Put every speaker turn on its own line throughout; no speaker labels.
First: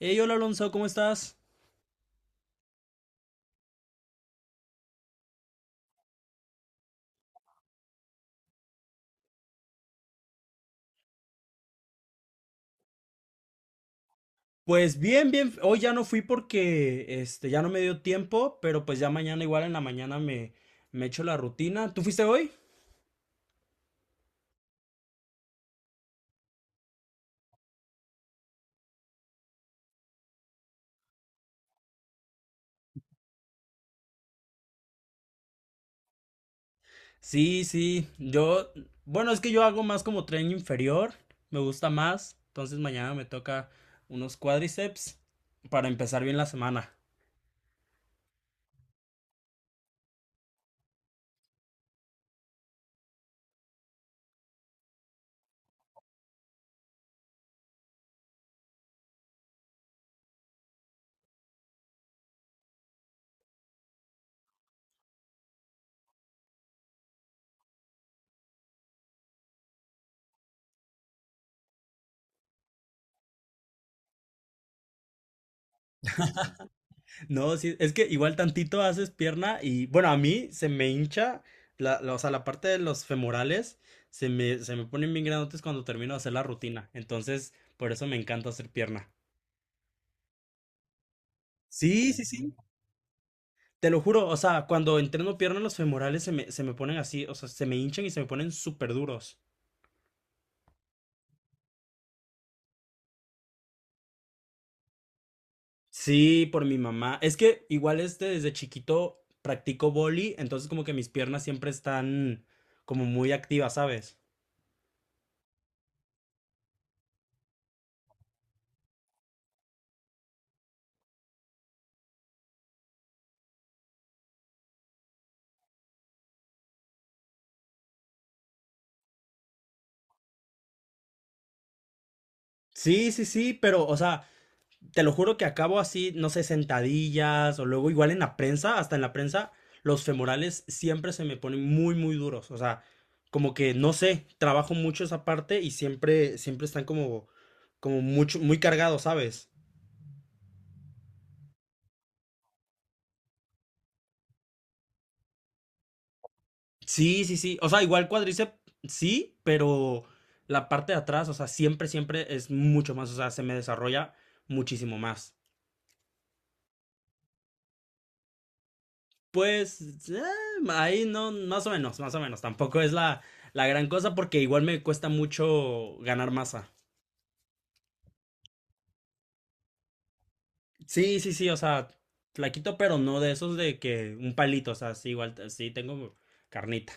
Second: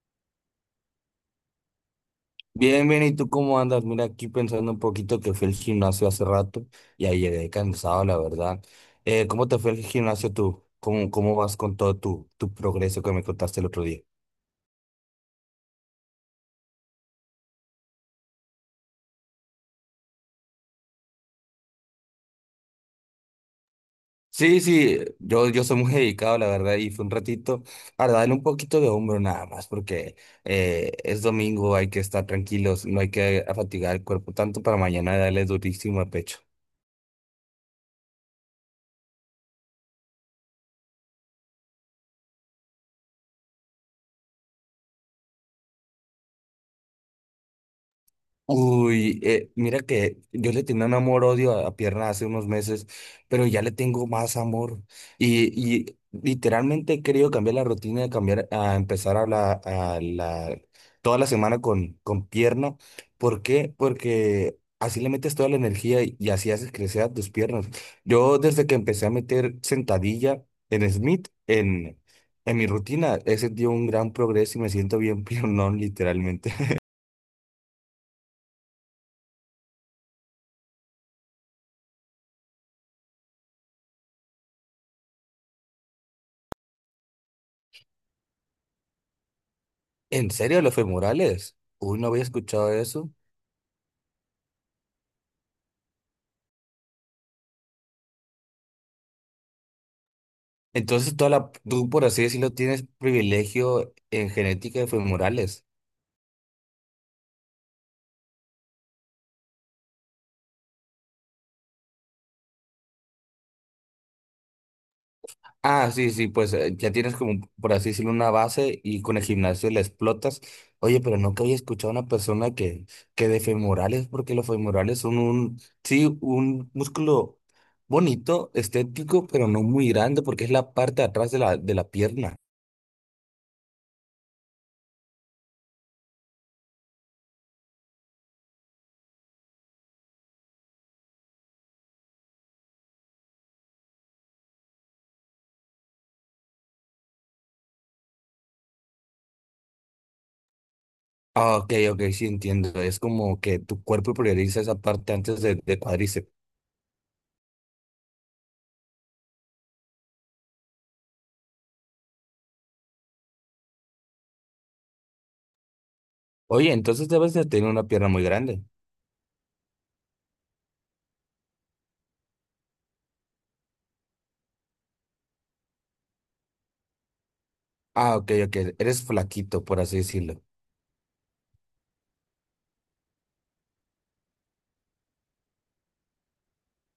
Hey, hola Alonso, ¿cómo estás?
Bien, bien, ¿y tú cómo andas? Mira, aquí pensando un poquito que fui al gimnasio hace rato y ahí llegué cansado, la verdad. ¿Cómo te fue el gimnasio tú? ¿Cómo vas con todo tu progreso que me contaste el otro día?
Pues bien, bien. Hoy ya no fui porque ya no me dio tiempo, pero pues ya mañana igual en la mañana me echo la rutina. ¿Tú fuiste hoy?
Sí, sí, yo soy muy dedicado, la verdad, y fue un ratito para darle un poquito de hombro nada más, porque es domingo, hay que estar tranquilos, no hay que fatigar el cuerpo tanto para mañana darle durísimo al pecho.
Sí, sí. Yo, bueno, es que yo hago más como tren inferior, me gusta más, entonces mañana me toca unos cuádriceps para empezar bien la semana.
Uy, mira que yo le tenía un amor-odio a pierna hace unos meses, pero ya le tengo más amor. Y literalmente he querido cambiar la rutina, de cambiar, a empezar toda la semana con pierna. ¿Por qué? Porque así le metes toda la energía y así haces crecer a tus piernas. Yo desde que empecé a meter sentadilla en Smith, en mi rutina, he sentido un gran progreso y me siento bien piernón, literalmente.
No, sí, es que igual tantito haces pierna y, bueno, a mí se me hincha, o sea, la parte de los femorales se me ponen bien grandotes cuando termino de hacer la rutina. Entonces, por eso me encanta hacer pierna.
¿En serio los femorales? Uy, no
Sí,
había
sí, sí.
escuchado eso.
Te lo juro, o sea, cuando entreno pierna, los femorales se me ponen así, o sea, se me hinchan y se me ponen súper duros.
Entonces, tú, por así decirlo, tienes privilegio en genética de femorales.
Sí, por mi mamá. Es que igual desde chiquito practico boli, entonces como que mis piernas siempre están como muy activas, ¿sabes?
Ah, sí, sí, pues ya tienes como, por así decirlo, una base y con el gimnasio la explotas. Oye, pero nunca había escuchado a una persona que de femorales, porque los femorales son un, sí, un músculo bonito, estético, pero no muy grande, porque es la parte de atrás de la pierna.
Sí, sí, sí, pero, o sea, te lo juro que acabo así, no sé, sentadillas o luego igual en la prensa, hasta en la prensa, los femorales siempre se me ponen muy, muy duros. O sea, como que no sé, trabajo mucho esa parte y siempre están como, como mucho, muy cargados, ¿sabes?
Ah, ok, ok, sí entiendo. Es como que tu cuerpo prioriza esa parte antes de cuádriceps.
Sí, sí, sí. O sea, igual cuádriceps, sí, pero la parte de atrás, o sea, siempre es mucho más, o sea, se me desarrolla muchísimo más.
Oye, entonces debes de tener una pierna muy grande.
Pues eh, ahí no, más o menos. Tampoco es la gran cosa porque igual me cuesta mucho ganar masa.
Ah, ok, ok. Eres flaquito, por así decirlo.
Sí, sí, sí, o sea, flaquito, pero no de esos de que un palito, o sea, sí, igual, sí, tengo carnita.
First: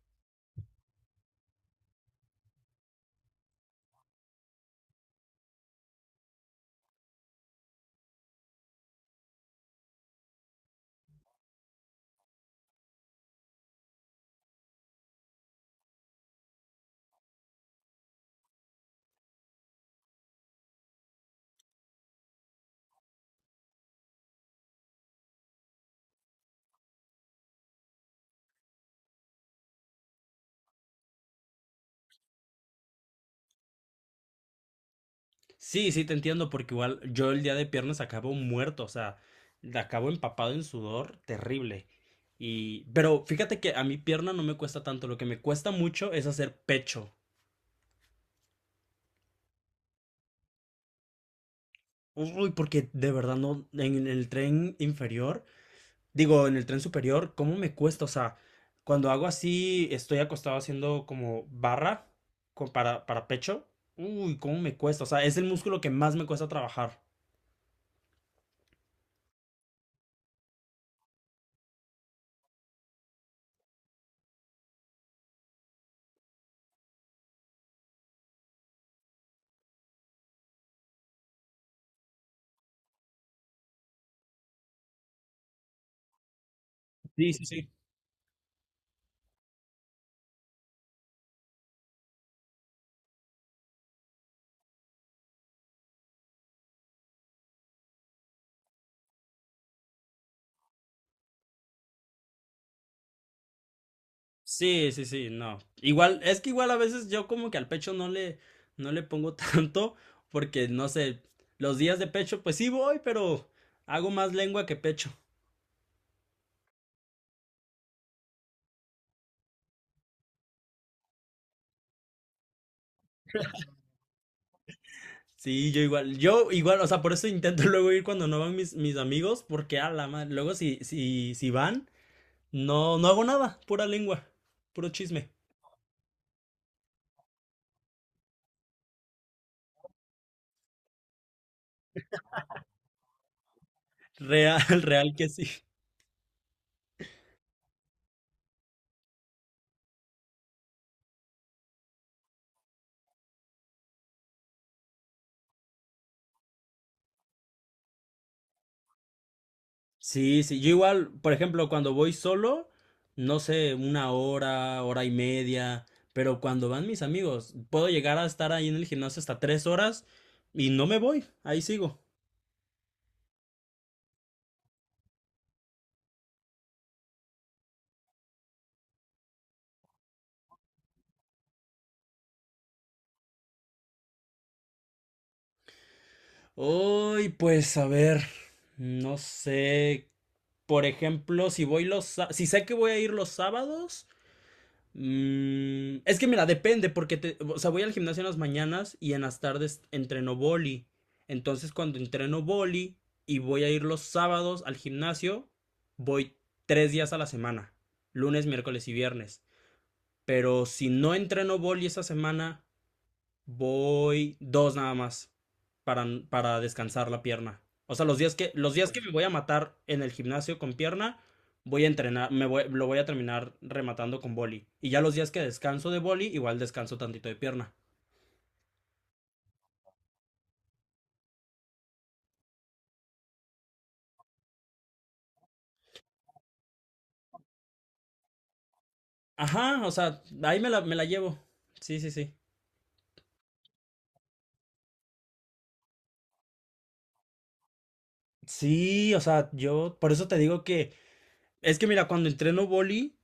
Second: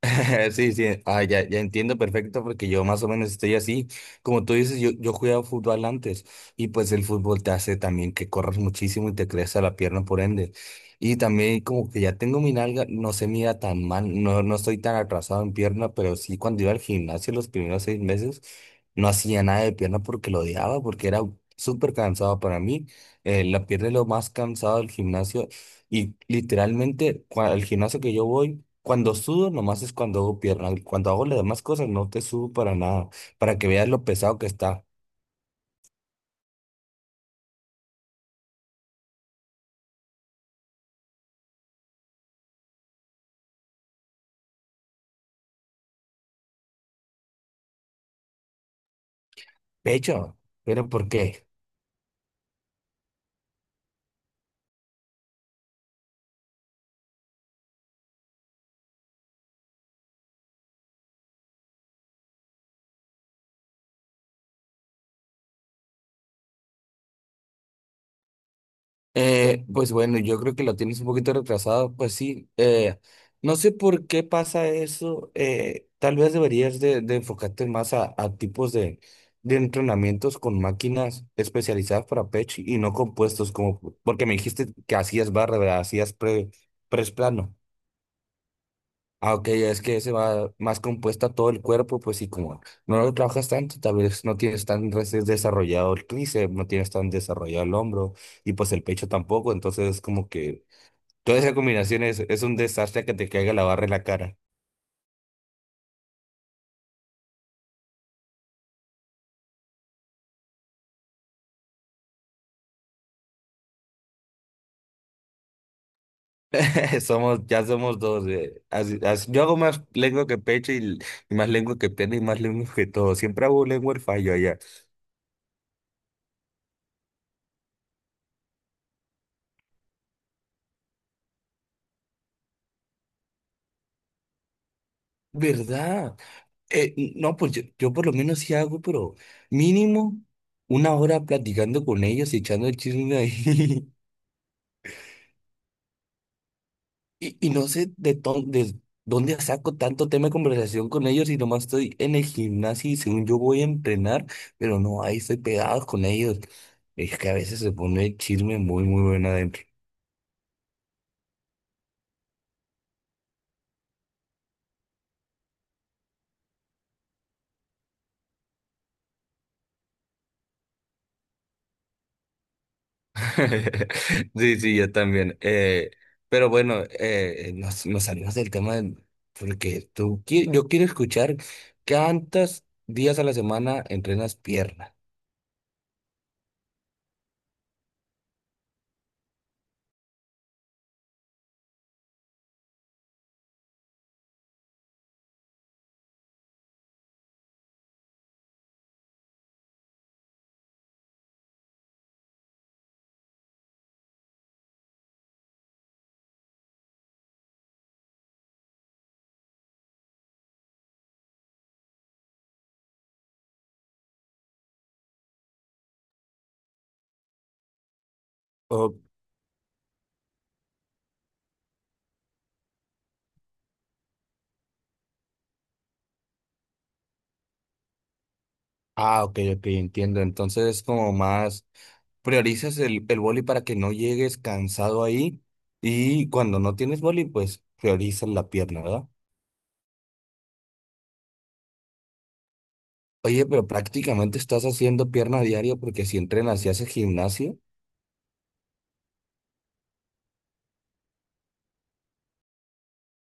Sí, sí. Ah, ya, ya entiendo perfecto porque yo más o menos estoy así. Como tú dices, yo jugaba fútbol antes y pues el fútbol te hace también que corras muchísimo y te crece la pierna por ende. Y también como que ya tengo mi nalga, no se mira tan mal, no, no estoy tan atrasado en pierna, pero sí cuando iba al gimnasio los primeros 6 meses. No hacía nada de pierna porque lo odiaba, porque era súper cansado para mí. La pierna es lo más cansado del gimnasio. Y literalmente, al gimnasio que yo voy, cuando sudo, nomás es cuando hago pierna. Cuando hago las demás cosas, no te subo para nada. Para que veas lo pesado que está.
Sí, sí, te entiendo porque igual yo el día de piernas acabo muerto, o sea, acabo empapado en sudor terrible. Y, pero fíjate que a mi pierna no me cuesta tanto, lo que me cuesta mucho es hacer pecho.
Pecho, ¿pero por qué?
Uy, porque de verdad no, en el tren inferior. Digo, en el tren superior, ¿cómo me cuesta? O sea, cuando hago así, estoy acostado haciendo como barra para, pecho. Uy, ¿cómo me cuesta? O sea, es el músculo que más me cuesta trabajar.
Pues bueno, yo creo que lo tienes un poquito retrasado, pues sí, no sé por qué pasa eso, tal vez deberías de enfocarte más a tipos de entrenamientos con máquinas especializadas para pecho y no compuestos, como porque me dijiste que hacías barra, ¿verdad? Hacías press
Sí, sí,
plano.
sí.
Ah, ok, es que se va más compuesta todo el cuerpo, pues sí, como no lo trabajas tanto, tal vez no tienes tan desarrollado el tríceps, no tienes tan desarrollado el hombro y pues el pecho tampoco, entonces como que toda esa combinación es un desastre que te caiga la barra en la cara.
Sí, sí, sí, no. Igual, es que igual a veces yo como que al pecho no le pongo tanto, porque no sé, los días de pecho, pues sí voy, pero hago más lengua que pecho.
Ya somos dos, yo hago más lengua que pecho y, más lengua que pierna y más lengua que todo, siempre hago lengua el fallo allá.
Sí, yo igual, o sea, por eso intento luego ir cuando no van mis amigos, porque a la madre, luego si van. No, no hago nada, pura lengua, puro chisme.
¿Verdad? No, pues yo por lo menos sí hago, pero mínimo una hora platicando con ellos y echando el chisme ahí.
Real, real que sí.
Y no sé de dónde saco tanto tema de conversación con ellos y nomás estoy en el gimnasio y según yo voy a entrenar, pero no, ahí estoy pegado con ellos. Es que a veces se pone el chisme muy, muy bueno adentro.
Sí, sí, yo igual, por ejemplo, cuando voy solo, no sé, una hora, hora y media, pero cuando van mis amigos, puedo llegar a estar ahí en el gimnasio hasta tres horas y no me voy, ahí sigo.
Sí, sí, yo también. Pero bueno, nos salimos del tema porque yo quiero escuchar cuántos días a la semana entrenas pierna.
Uy, pues a ver, no sé, por ejemplo, si sé que voy a ir los sábados. Mm, es que mira, depende, porque o sea, voy al gimnasio en las mañanas y en las tardes entreno boli. Entonces, cuando entreno boli y voy a ir los sábados al gimnasio, voy tres días a la semana, lunes, miércoles y viernes. Pero si no entreno boli esa semana, voy dos nada más para, descansar la pierna. O sea, los
O-
días que me voy a matar en el gimnasio con pierna, me voy, lo voy a terminar rematando con boli. Y ya los días que descanso de boli, igual descanso tantito de pierna.
ah, ok, ok, entiendo. Entonces, como más priorizas el boli para que no llegues cansado ahí y cuando no tienes boli, pues priorizas la pierna, ¿verdad?
Ajá, o sea, ahí me la llevo. Sí, sí, sí.
Oye, pero prácticamente estás haciendo pierna a diario porque si entrenas y haces gimnasio.
Sí, o sea, yo por eso te digo que es que mira, cuando entreno boli,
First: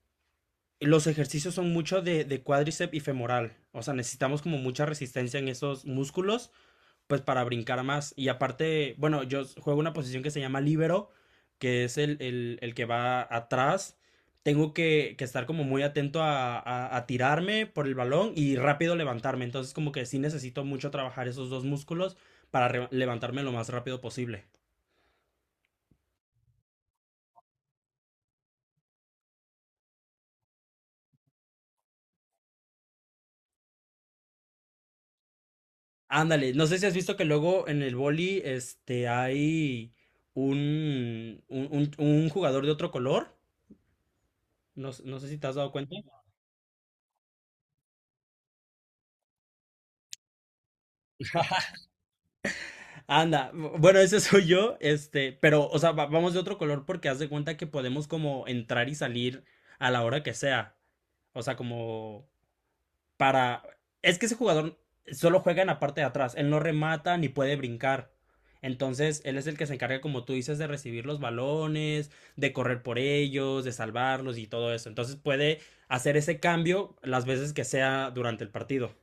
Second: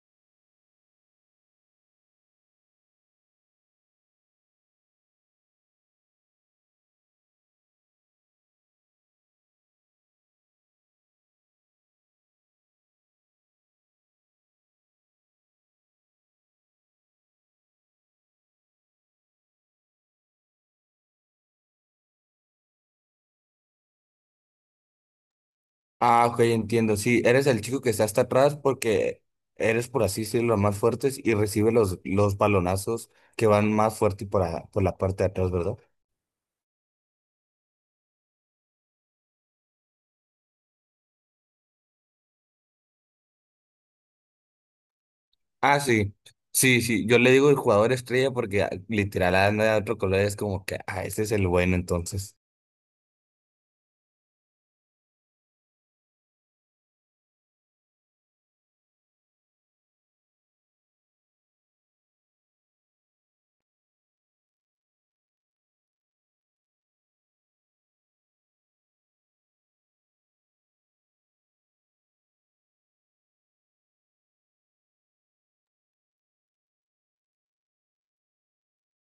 los ejercicios son mucho de, cuádriceps y femoral. O sea, necesitamos como mucha resistencia en esos músculos pues para brincar más. Y aparte, bueno, yo juego una posición que se llama libero, que es el que va atrás. Tengo que estar como muy atento a tirarme por el balón y rápido levantarme. Entonces como que sí necesito mucho trabajar esos dos músculos para levantarme lo más rápido posible.
Ah, ok, entiendo. Sí, eres el chico que está hasta atrás porque eres, por así decirlo, los más fuertes y recibe los balonazos que van más fuerte por la parte de atrás, ¿verdad?
Ándale, no sé si has visto que luego en el boli hay un jugador de otro color. No, no sé si te has dado
Ah,
cuenta.
sí. Sí, sí. Yo le digo el jugador estrella porque ah, literal anda de otro color. Es como que, ah, este es el bueno, entonces.
Anda, bueno, ese soy yo, este, pero, o sea, vamos de otro color porque haz de cuenta que podemos como entrar y salir a la hora que sea. O sea, como para, es que ese jugador solo juega en la parte de atrás, él no remata ni puede brincar. Entonces, él es el que se encarga, como tú dices, de recibir los balones, de correr por ellos, de salvarlos y todo eso. Entonces, puede hacer ese cambio las veces que sea durante el partido.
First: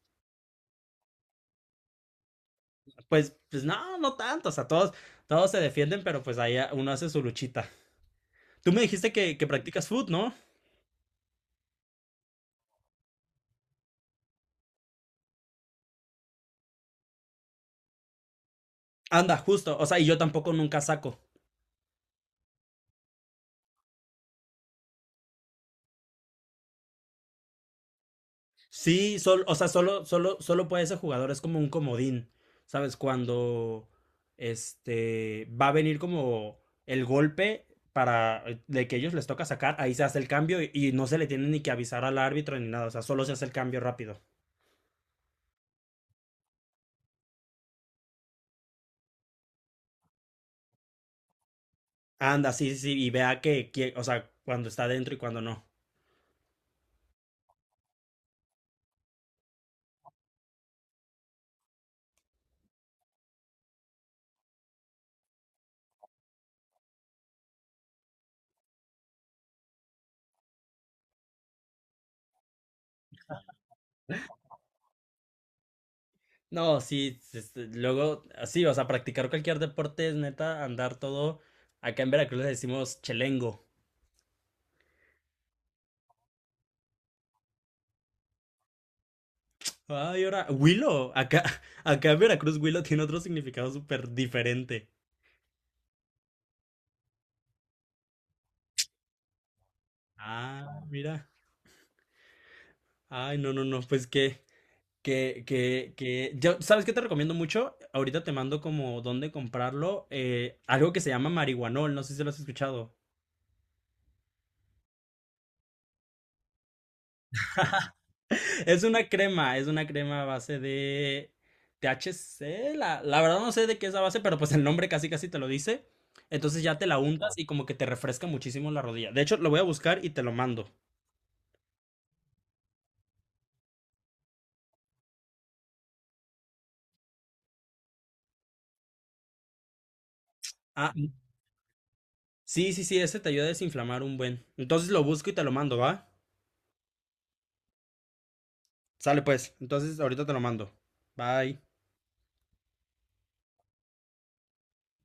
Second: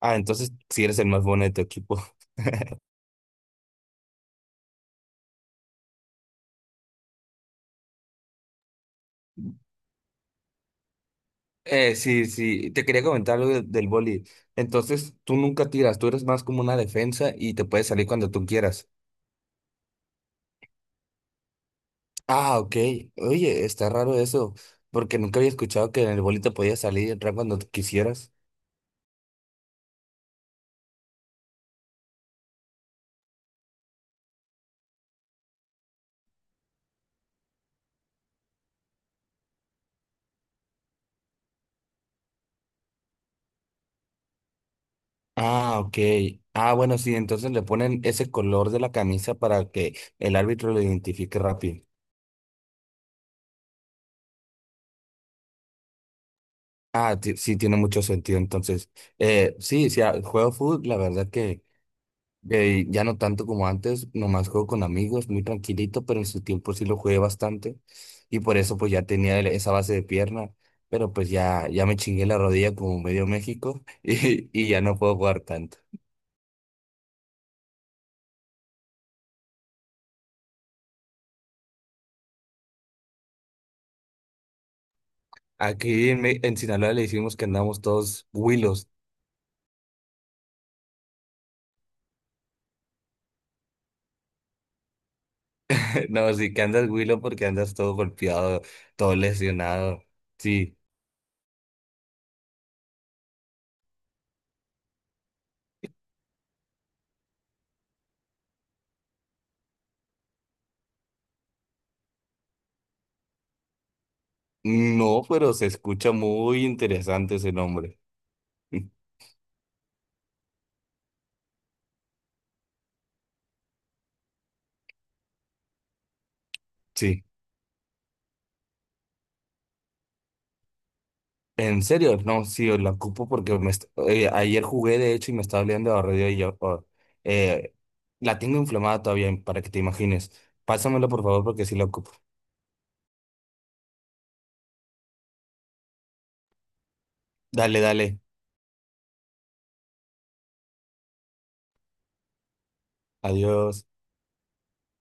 Ah, entonces sí eres el más bueno de tu equipo.
Pues, pues no, no tanto, o sea, todos se defienden, pero pues ahí uno hace su luchita. Tú me dijiste que, practicas food, ¿no?
Sí, sí, te quería comentar algo del boli. Entonces, tú nunca tiras, tú eres más como una defensa y te puedes salir cuando tú quieras.
Anda, justo. O sea, y yo tampoco nunca saco.
Ah, ok. Oye, está raro eso, porque nunca había escuchado que en el bolito podías salir y entrar cuando tú quisieras.
Sí, o sea, solo puede ese jugador, es como un comodín. ¿Sabes? Cuando va a venir como el golpe para de que ellos les toca sacar, ahí se hace el cambio y no se le tiene ni que avisar al árbitro ni nada. O sea, solo se hace el cambio rápido.
Ah, ok. Ah, bueno, sí, entonces le ponen ese color de la camisa para que el árbitro lo identifique rápido.
Anda, sí, sí, sí, y vea que, o sea, cuando está dentro y cuando no.
Ah, sí, tiene mucho sentido. Entonces, sí, sí, ah, juego fútbol, la verdad que ya no tanto como antes, nomás juego con amigos, muy tranquilito, pero en su tiempo sí lo jugué bastante y por eso pues ya tenía esa base de pierna, pero pues ya, ya me chingué la rodilla como medio México y ya no puedo jugar tanto.
No, sí, luego, así, o sea, practicar cualquier deporte es neta, andar todo. Acá en Veracruz le decimos chelengo.
Aquí en Sinaloa le decimos que andamos todos huilos,
Ay, ahora, Huilo, acá, acá en Veracruz Huilo tiene otro significado súper diferente.
no, sí que andas huilo porque andas todo golpeado, todo lesionado, sí.
Ah, mira. Ay, no, no, no, pues yo, ¿sabes qué te recomiendo mucho? Ahorita te mando como dónde comprarlo, algo que se llama marihuanol, no sé si lo has escuchado.
No, pero se escucha muy interesante ese nombre,
Es una crema a base de THC. La verdad no sé de qué es la base, pero pues el nombre casi casi te lo dice. Entonces ya te la
sí.
untas y como que te refresca muchísimo la rodilla. De hecho, lo voy a buscar y te lo mando.
En serio, no, sí, la ocupo porque ayer jugué de hecho y me estaba oliendo a radio y yo oh, eh, la tengo inflamada todavía para que te imagines.
Ah,
Pásamelo por favor porque sí la ocupo.
sí, sí, sí, ese te ayuda a desinflamar un buen. Entonces lo busco y te lo mando, ¿va?
Dale, dale.
Sale pues. Entonces ahorita te lo mando. Bye.
Adiós.